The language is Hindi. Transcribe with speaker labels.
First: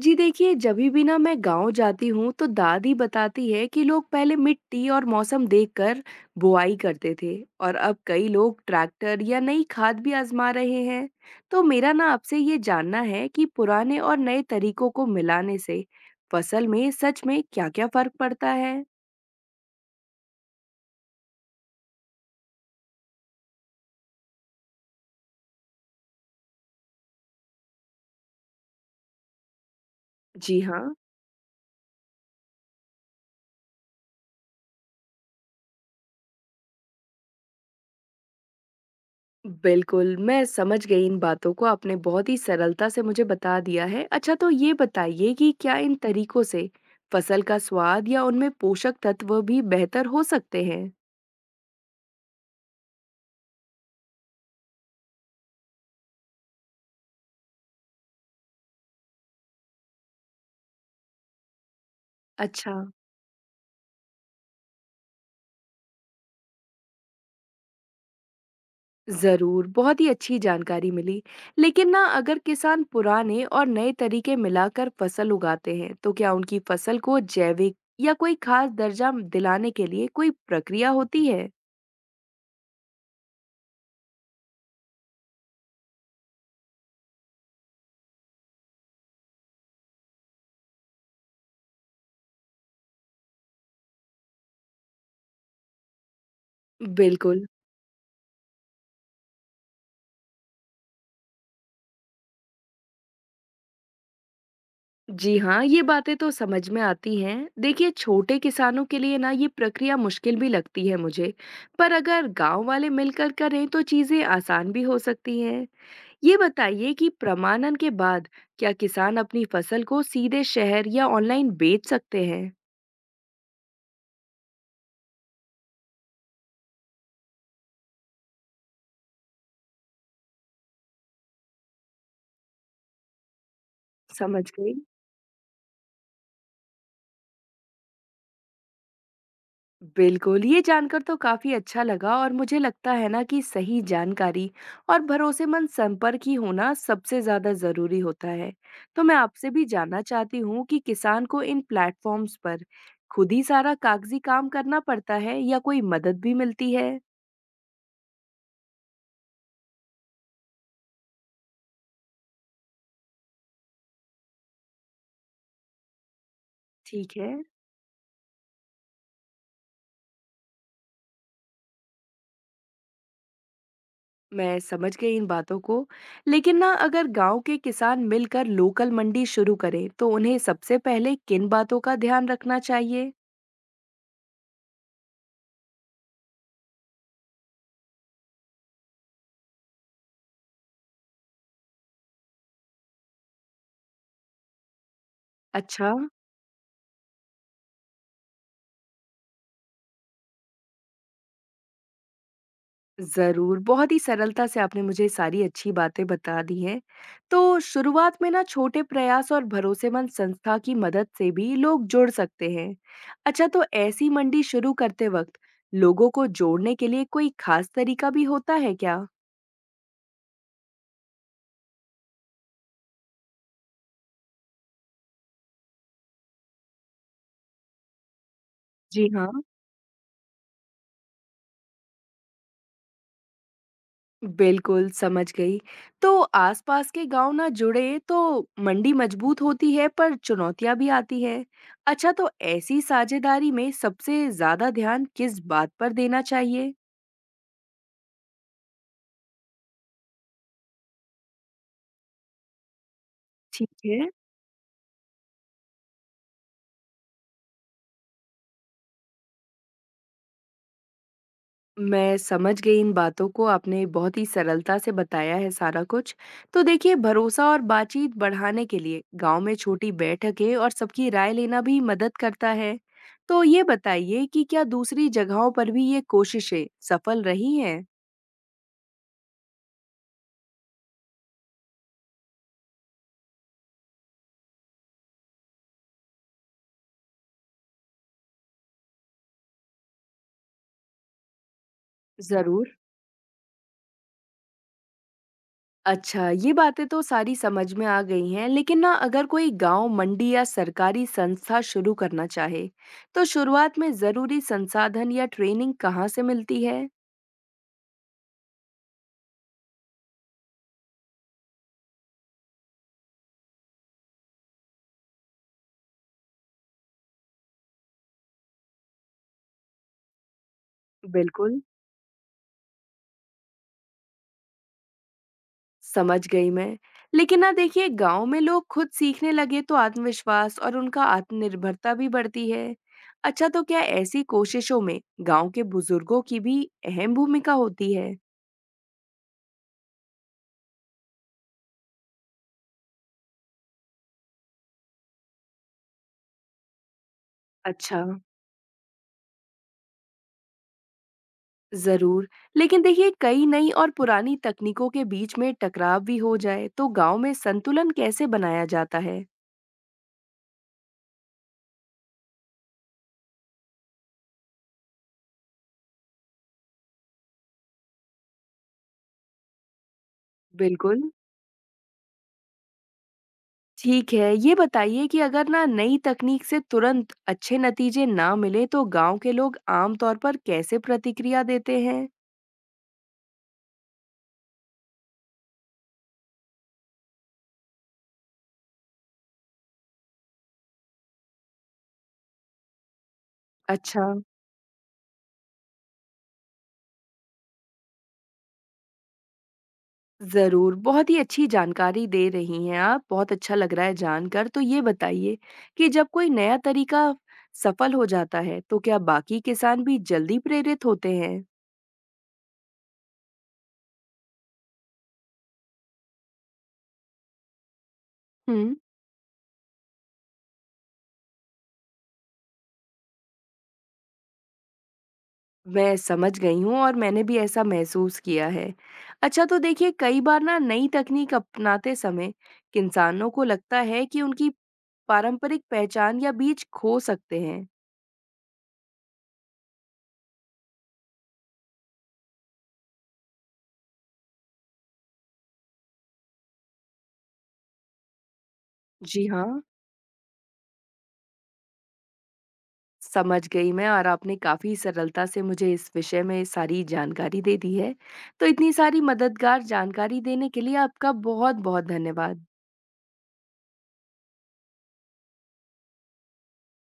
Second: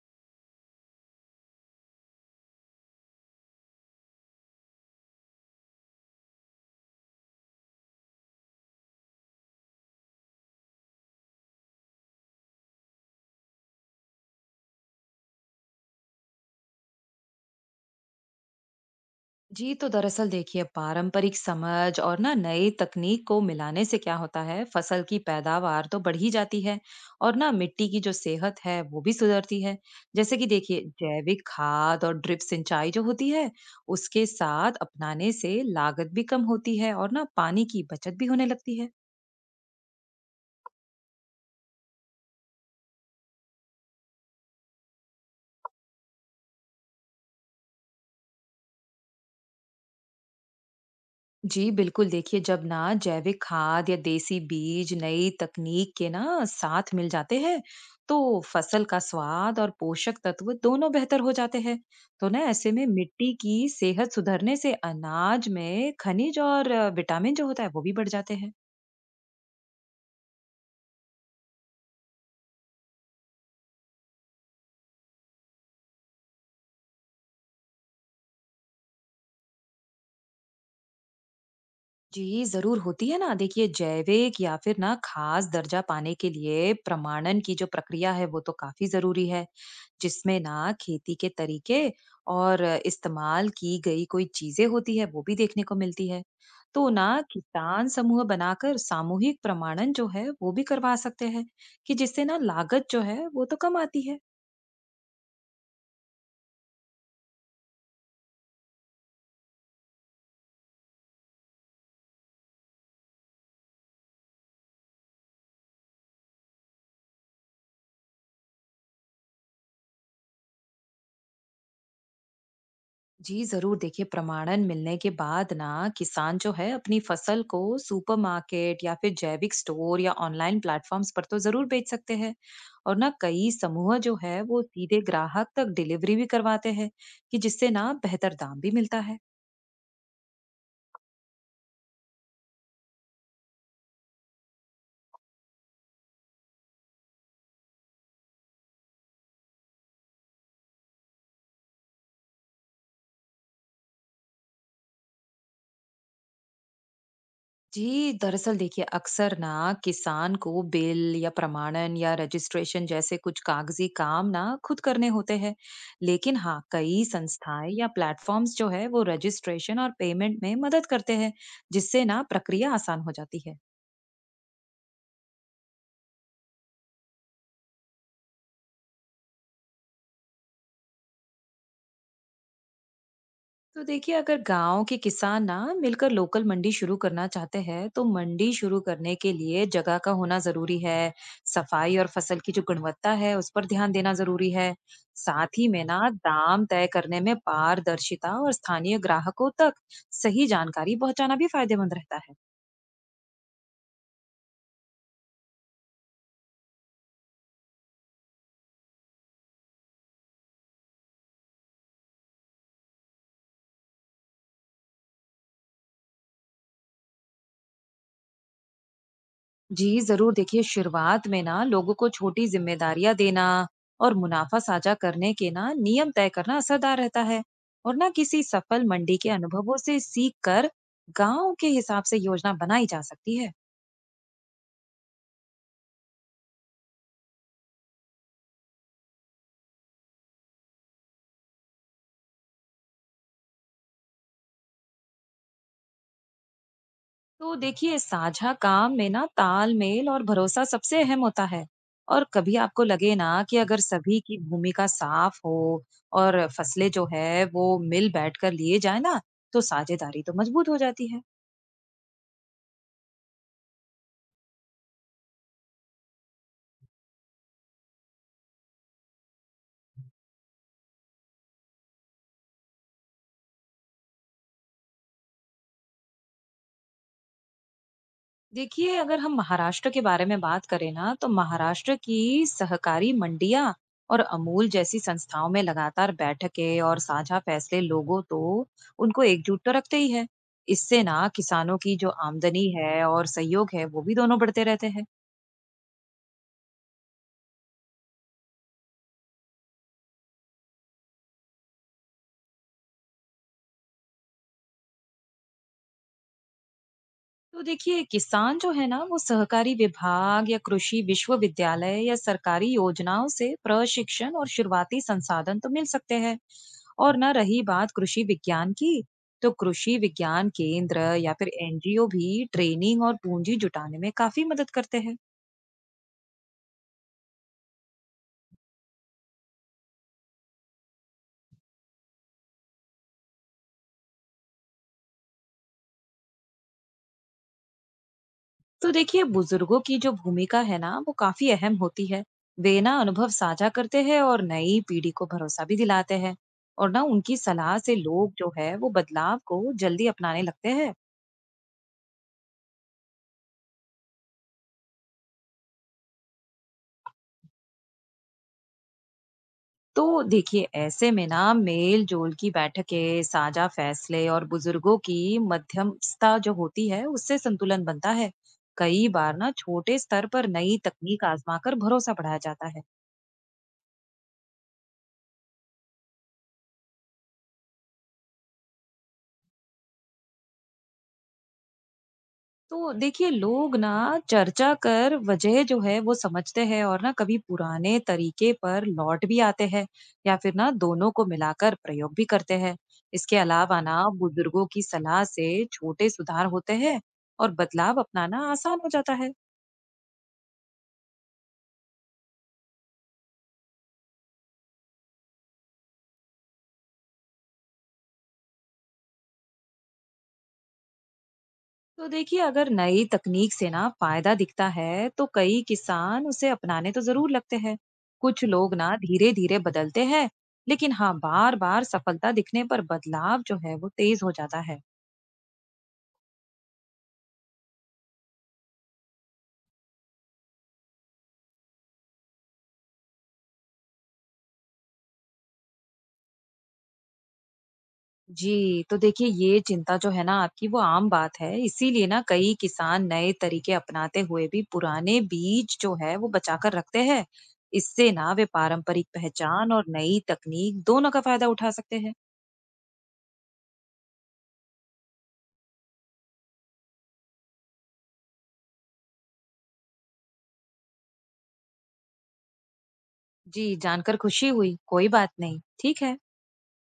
Speaker 1: जी देखिए, जब भी ना मैं गांव जाती हूँ तो दादी बताती है कि लोग पहले मिट्टी और मौसम देखकर बुआई करते थे। और अब कई लोग ट्रैक्टर या नई खाद भी आजमा रहे हैं। तो मेरा ना आपसे ये जानना है कि पुराने और नए तरीकों को मिलाने से फसल में सच में क्या-क्या फर्क पड़ता है।
Speaker 2: जी तो दरअसल देखिए पारंपरिक समझ और ना नई तकनीक को मिलाने से क्या होता है फसल की पैदावार तो बढ़ ही जाती है। और ना मिट्टी की जो सेहत है वो भी सुधरती है। जैसे कि
Speaker 1: जी
Speaker 2: देखिए
Speaker 1: हाँ।
Speaker 2: जैविक खाद और ड्रिप सिंचाई जो होती है उसके साथ अपनाने से लागत भी कम होती है और ना पानी की बचत भी होने लगती है।
Speaker 1: बिल्कुल, मैं समझ गई इन बातों को, आपने बहुत ही सरलता से मुझे बता दिया है। अच्छा, तो ये बताइए कि क्या इन तरीकों से फसल का स्वाद या उनमें पोषक तत्व भी बेहतर हो सकते हैं?
Speaker 2: जी बिल्कुल देखिए जब ना जैविक खाद या देसी बीज नई तकनीक के ना साथ मिल जाते हैं तो फसल का स्वाद और पोषक तत्व दोनों बेहतर हो जाते हैं। तो ना
Speaker 1: अच्छा।
Speaker 2: ऐसे में मिट्टी की सेहत सुधरने से अनाज में खनिज और विटामिन जो होता है वो भी बढ़ जाते हैं।
Speaker 1: ज़रूर, बहुत ही अच्छी जानकारी मिली। लेकिन ना अगर किसान पुराने और नए तरीके मिलाकर फसल उगाते हैं, तो क्या उनकी फसल को जैविक या कोई खास दर्जा दिलाने के लिए कोई प्रक्रिया होती है?
Speaker 2: जी, ज़रूर होती है ना। देखिए जैविक या फिर ना खास दर्जा पाने के लिए प्रमाणन की जो प्रक्रिया है वो तो काफ़ी ज़रूरी है। जिसमें ना खेती के तरीके और इस्तेमाल की गई कोई चीज़ें होती है वो भी देखने को मिलती है। तो ना
Speaker 1: बिल्कुल।
Speaker 2: किसान समूह बनाकर सामूहिक प्रमाणन जो है वो भी करवा सकते हैं कि जिससे ना लागत जो है वो तो कम आती है।
Speaker 1: जी हाँ, ये बातें तो समझ में आती हैं। देखिए, छोटे किसानों के लिए ना ये प्रक्रिया मुश्किल भी लगती है मुझे, पर अगर गांव वाले मिलकर करें तो चीज़ें आसान भी हो सकती हैं। ये बताइए कि प्रमाणन के बाद क्या किसान अपनी फसल को सीधे शहर या ऑनलाइन बेच सकते हैं?
Speaker 2: जी जरूर देखिए प्रमाणन मिलने के बाद ना किसान जो है अपनी फसल को सुपरमार्केट या फिर जैविक स्टोर या ऑनलाइन प्लेटफॉर्म्स पर तो जरूर बेच सकते हैं। और ना कई समूह जो है
Speaker 1: समझ
Speaker 2: वो
Speaker 1: गई।
Speaker 2: सीधे ग्राहक तक डिलीवरी भी करवाते हैं कि जिससे ना बेहतर दाम भी मिलता है।
Speaker 1: बिल्कुल, ये जानकर तो काफ़ी अच्छा लगा। और मुझे लगता है ना कि सही जानकारी और भरोसेमंद संपर्क ही होना सबसे ज़्यादा ज़रूरी होता है। तो मैं आपसे भी जानना चाहती हूँ कि किसान को इन प्लेटफ़ॉर्म्स पर खुद ही सारा कागज़ी काम करना पड़ता है या कोई मदद भी मिलती है?
Speaker 2: जी, दरअसल देखिए अक्सर ना किसान को बिल या प्रमाणन या रजिस्ट्रेशन जैसे कुछ कागजी काम ना खुद करने होते हैं। लेकिन हाँ कई
Speaker 1: ठीक है,
Speaker 2: संस्थाएं या प्लेटफॉर्म्स जो है वो रजिस्ट्रेशन और पेमेंट में मदद करते हैं जिससे ना प्रक्रिया आसान हो जाती है।
Speaker 1: मैं समझ गई इन बातों को। लेकिन ना अगर गाँव के किसान मिलकर लोकल मंडी शुरू करें, तो उन्हें सबसे पहले किन बातों का ध्यान रखना चाहिए?
Speaker 2: तो देखिए अगर गांव के किसान ना मिलकर लोकल मंडी शुरू करना चाहते हैं तो मंडी शुरू करने के लिए जगह का होना जरूरी है। सफाई और फसल की जो गुणवत्ता है उस पर ध्यान देना जरूरी है। साथ ही में
Speaker 1: अच्छा।
Speaker 2: ना दाम तय करने में पारदर्शिता और स्थानीय ग्राहकों तक सही जानकारी पहुंचाना भी फायदेमंद रहता है।
Speaker 1: ज़रूर, बहुत ही सरलता से आपने मुझे सारी अच्छी बातें बता दी हैं। तो शुरुआत में ना छोटे प्रयास और भरोसेमंद संस्था की मदद से भी लोग जुड़ सकते हैं। अच्छा, तो ऐसी मंडी शुरू करते वक़्त लोगों को जोड़ने के लिए कोई खास तरीका भी होता है क्या?
Speaker 2: जी जरूर देखिए शुरुआत में ना लोगों को छोटी जिम्मेदारियां देना और मुनाफा साझा करने के ना नियम तय करना असरदार रहता है। और ना किसी सफल
Speaker 1: जी
Speaker 2: मंडी
Speaker 1: हाँ।
Speaker 2: के अनुभवों से सीख कर गांव के हिसाब से योजना बनाई जा सकती है।
Speaker 1: बिल्कुल, समझ गई। तो आसपास के गाँव ना जुड़े तो मंडी मजबूत होती है, पर चुनौतियाँ भी आती हैं। अच्छा, तो ऐसी साझेदारी में सबसे ज़्यादा ध्यान किस बात पर देना चाहिए?
Speaker 2: तो देखिए साझा काम में ना तालमेल और भरोसा सबसे अहम होता है। और कभी आपको लगे ना कि अगर
Speaker 1: ठीक है,
Speaker 2: सभी की भूमिका साफ हो और फसलें जो है वो मिल बैठ कर लिए जाए ना तो साझेदारी तो मजबूत हो जाती है।
Speaker 1: मैं समझ गई इन बातों को, आपने बहुत ही सरलता से बताया है सारा कुछ। तो देखिए, भरोसा और बातचीत बढ़ाने के लिए गाँव में छोटी बैठकें और सबकी राय लेना भी मदद करता है। तो ये बताइए कि क्या दूसरी जगहों पर भी ये कोशिशें सफल रही हैं?
Speaker 2: देखिए अगर हम महाराष्ट्र के बारे में बात करें ना तो महाराष्ट्र की सहकारी मंडियां और अमूल जैसी संस्थाओं में लगातार बैठकें और साझा फैसले लोगों तो उनको एकजुट तो रखते ही है। इससे ना किसानों की जो आमदनी
Speaker 1: जरूर।
Speaker 2: है और सहयोग है वो भी दोनों बढ़ते रहते हैं।
Speaker 1: अच्छा, ये बातें तो सारी समझ में आ गई हैं, लेकिन ना अगर कोई गांव, मंडी या सरकारी संस्था शुरू करना चाहे, तो शुरुआत में जरूरी संसाधन या ट्रेनिंग कहाँ से मिलती है?
Speaker 2: तो देखिए किसान जो है ना वो सहकारी विभाग या कृषि विश्वविद्यालय या सरकारी योजनाओं से प्रशिक्षण और शुरुआती संसाधन तो मिल सकते हैं। और ना रही बात कृषि विज्ञान की, तो कृषि विज्ञान केंद्र या फिर
Speaker 1: बिल्कुल।
Speaker 2: एनजीओ भी ट्रेनिंग और पूंजी जुटाने में काफी मदद करते हैं।
Speaker 1: समझ गई मैं। लेकिन ना देखिए गाँव में लोग खुद सीखने लगे तो आत्मविश्वास और उनका आत्मनिर्भरता भी बढ़ती है। अच्छा, तो क्या ऐसी कोशिशों में गाँव के बुजुर्गों की भी अहम भूमिका होती है?
Speaker 2: तो देखिए बुजुर्गों की जो भूमिका है ना वो काफी अहम होती है। वे ना अनुभव साझा करते हैं और नई पीढ़ी को भरोसा भी दिलाते हैं। और ना उनकी सलाह से
Speaker 1: अच्छा।
Speaker 2: लोग जो है वो बदलाव को जल्दी अपनाने लगते हैं।
Speaker 1: ज़रूर। लेकिन देखिए, कई नई और पुरानी तकनीकों के बीच में टकराव भी हो जाए तो गाँव में संतुलन कैसे बनाया जाता है?
Speaker 2: तो देखिए ऐसे में ना मेल जोल की बैठकें साझा फैसले और बुजुर्गों की मध्यस्थता जो होती है उससे संतुलन बनता है। कई बार ना छोटे स्तर पर नई
Speaker 1: बिल्कुल।
Speaker 2: तकनीक आजमाकर भरोसा बढ़ाया जाता है।
Speaker 1: ठीक है, ये बताइए कि अगर ना नई तकनीक से तुरंत अच्छे नतीजे ना मिले तो गांव के लोग आम तौर पर कैसे प्रतिक्रिया देते हैं?
Speaker 2: तो देखिए लोग ना चर्चा कर वजह जो है वो समझते हैं और ना कभी पुराने तरीके पर लौट भी आते हैं या फिर ना दोनों को मिलाकर प्रयोग भी करते हैं। इसके अलावा
Speaker 1: अच्छा,
Speaker 2: ना बुजुर्गों की सलाह से छोटे सुधार होते हैं और बदलाव अपनाना आसान हो जाता है।
Speaker 1: ज़रूर, बहुत ही अच्छी जानकारी दे रही हैं आप, बहुत अच्छा लग रहा है जानकर। तो ये बताइए कि जब कोई नया तरीका सफल हो जाता है, तो क्या बाकी किसान भी जल्दी प्रेरित होते हैं?
Speaker 2: तो देखिए अगर नई तकनीक से ना फायदा दिखता है तो कई किसान उसे अपनाने तो जरूर लगते हैं। कुछ
Speaker 1: हुँ।
Speaker 2: लोग ना धीरे धीरे बदलते हैं, लेकिन हाँ बार बार सफलता दिखने पर बदलाव जो है वो तेज हो जाता है।
Speaker 1: मैं समझ गई हूँ और मैंने भी ऐसा महसूस किया है। अच्छा, तो देखिए कई बार ना नई तकनीक अपनाते समय इंसानों को लगता है कि उनकी पारंपरिक पहचान या बीज खो सकते हैं।
Speaker 2: जी, तो देखिए ये चिंता जो है ना आपकी वो आम बात है, इसीलिए ना कई किसान नए तरीके अपनाते हुए भी पुराने बीज जो है वो बचाकर रखते हैं। इससे ना वे पारंपरिक
Speaker 1: जी हाँ।
Speaker 2: पहचान और नई तकनीक दोनों का फायदा उठा सकते हैं।
Speaker 1: समझ गई मैं और आपने काफी सरलता से मुझे इस विषय में सारी जानकारी दे दी है। तो इतनी सारी मददगार जानकारी देने के लिए आपका बहुत-बहुत धन्यवाद।
Speaker 2: जी, जानकर खुशी हुई। कोई बात नहीं। ठीक है।